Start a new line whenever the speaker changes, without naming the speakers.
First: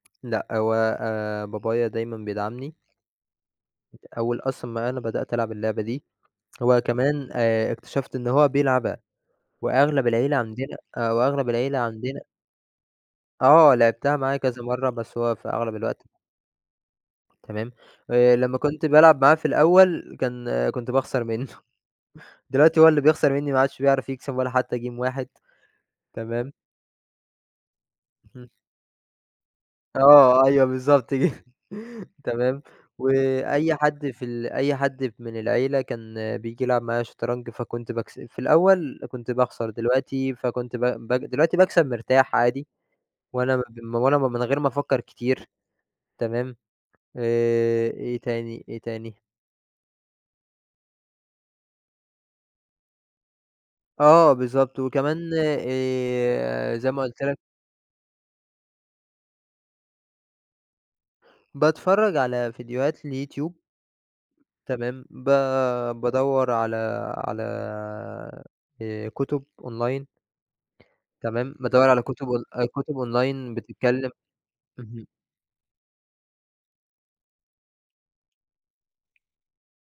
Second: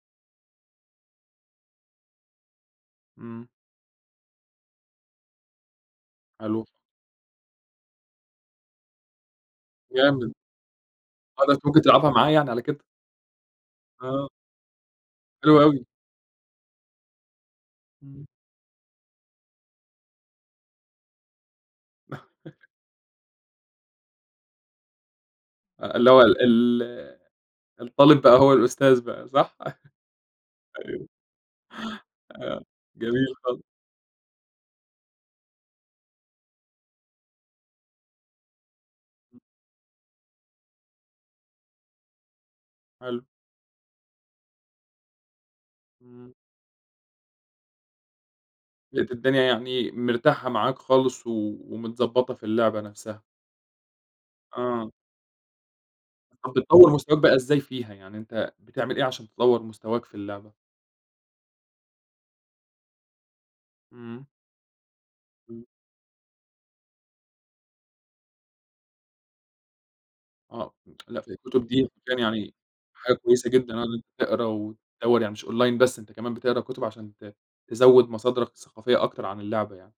لأ هو آآ بابايا دايمًا بيدعمني.
إمم.
أول أصلًا ما أنا بدأت ألعب اللعبة دي،
حلو.
هو كمان آآ اكتشفت إن هو بيلعبها وأغلب
جامد.
العيلة عندنا آآ
آه،
وأغلب
ده أنت
العيلة
ممكن تلعبها
عندنا
معاه يعني على كده؟
آه لعبتها
آه.
معاه كذا مَرّة بس هو في
حلو
أغلب
أوي.
الوقت تمام،
إمم.
آآ لمّا كنت بالعب معاه في الأول، كان كنت باخسر مِنّه، دلوقتي هو اللي بيخسر مِنّي، ما عادش بيعرف يكسب ولا حتى game واحد
آه، اللي هو
تمام.
ال الطالِب بقى
اهم.
هو الأستاذ بقى صح؟
آه، أيوه
أيوه.
بالضبط جه تمام
[unintelligible] جميل خالص.
وأي حد في ال أي حد من العيلة كان بييجي يلعب معايا شطرنج، فكنت باكس في الأول كنت باخسر دلوقتي فكنت ب ب دلوقتي باكسب مرتاح عادي
حلو.
وأنا م وأنا من غير ما أفكّر كتير،
إمم.
تمام، آآ إيه تاني، إيه
لقيت
تاني؟
الدنيا يعني مرتاحة معاك خالص و ومتضبطة في اللعبة نَفْسَها.
آه، بالضبط
آه.
وكمان
آه
آآ
بتطوّر
زي ما
مستواك
قُلت
بقى
لك
إزاي فيها، يعني أنت بتعمل إيه عشان تطوّر مستواك في اللعبة؟
باتفرج على فيديوهات لYouTube.
إمم.
تمام ب
إمم.
بادوّر على على آآ، كُتب Online.
آه، لأ في
تمام،
الكُتب
بادوّر
دي،
على كُتب اون
[unintelligible]
كُتب
حاجة كويسة
Online
جدًا، آه إن أنت
بتتكلم
تقرا
اهم.
وتدوّر يعني مش Online بس أنت كمان بتقرأ كُتب عشان ت تزوّد مصادرك الثقافية أكتر عن اللعبة يعني.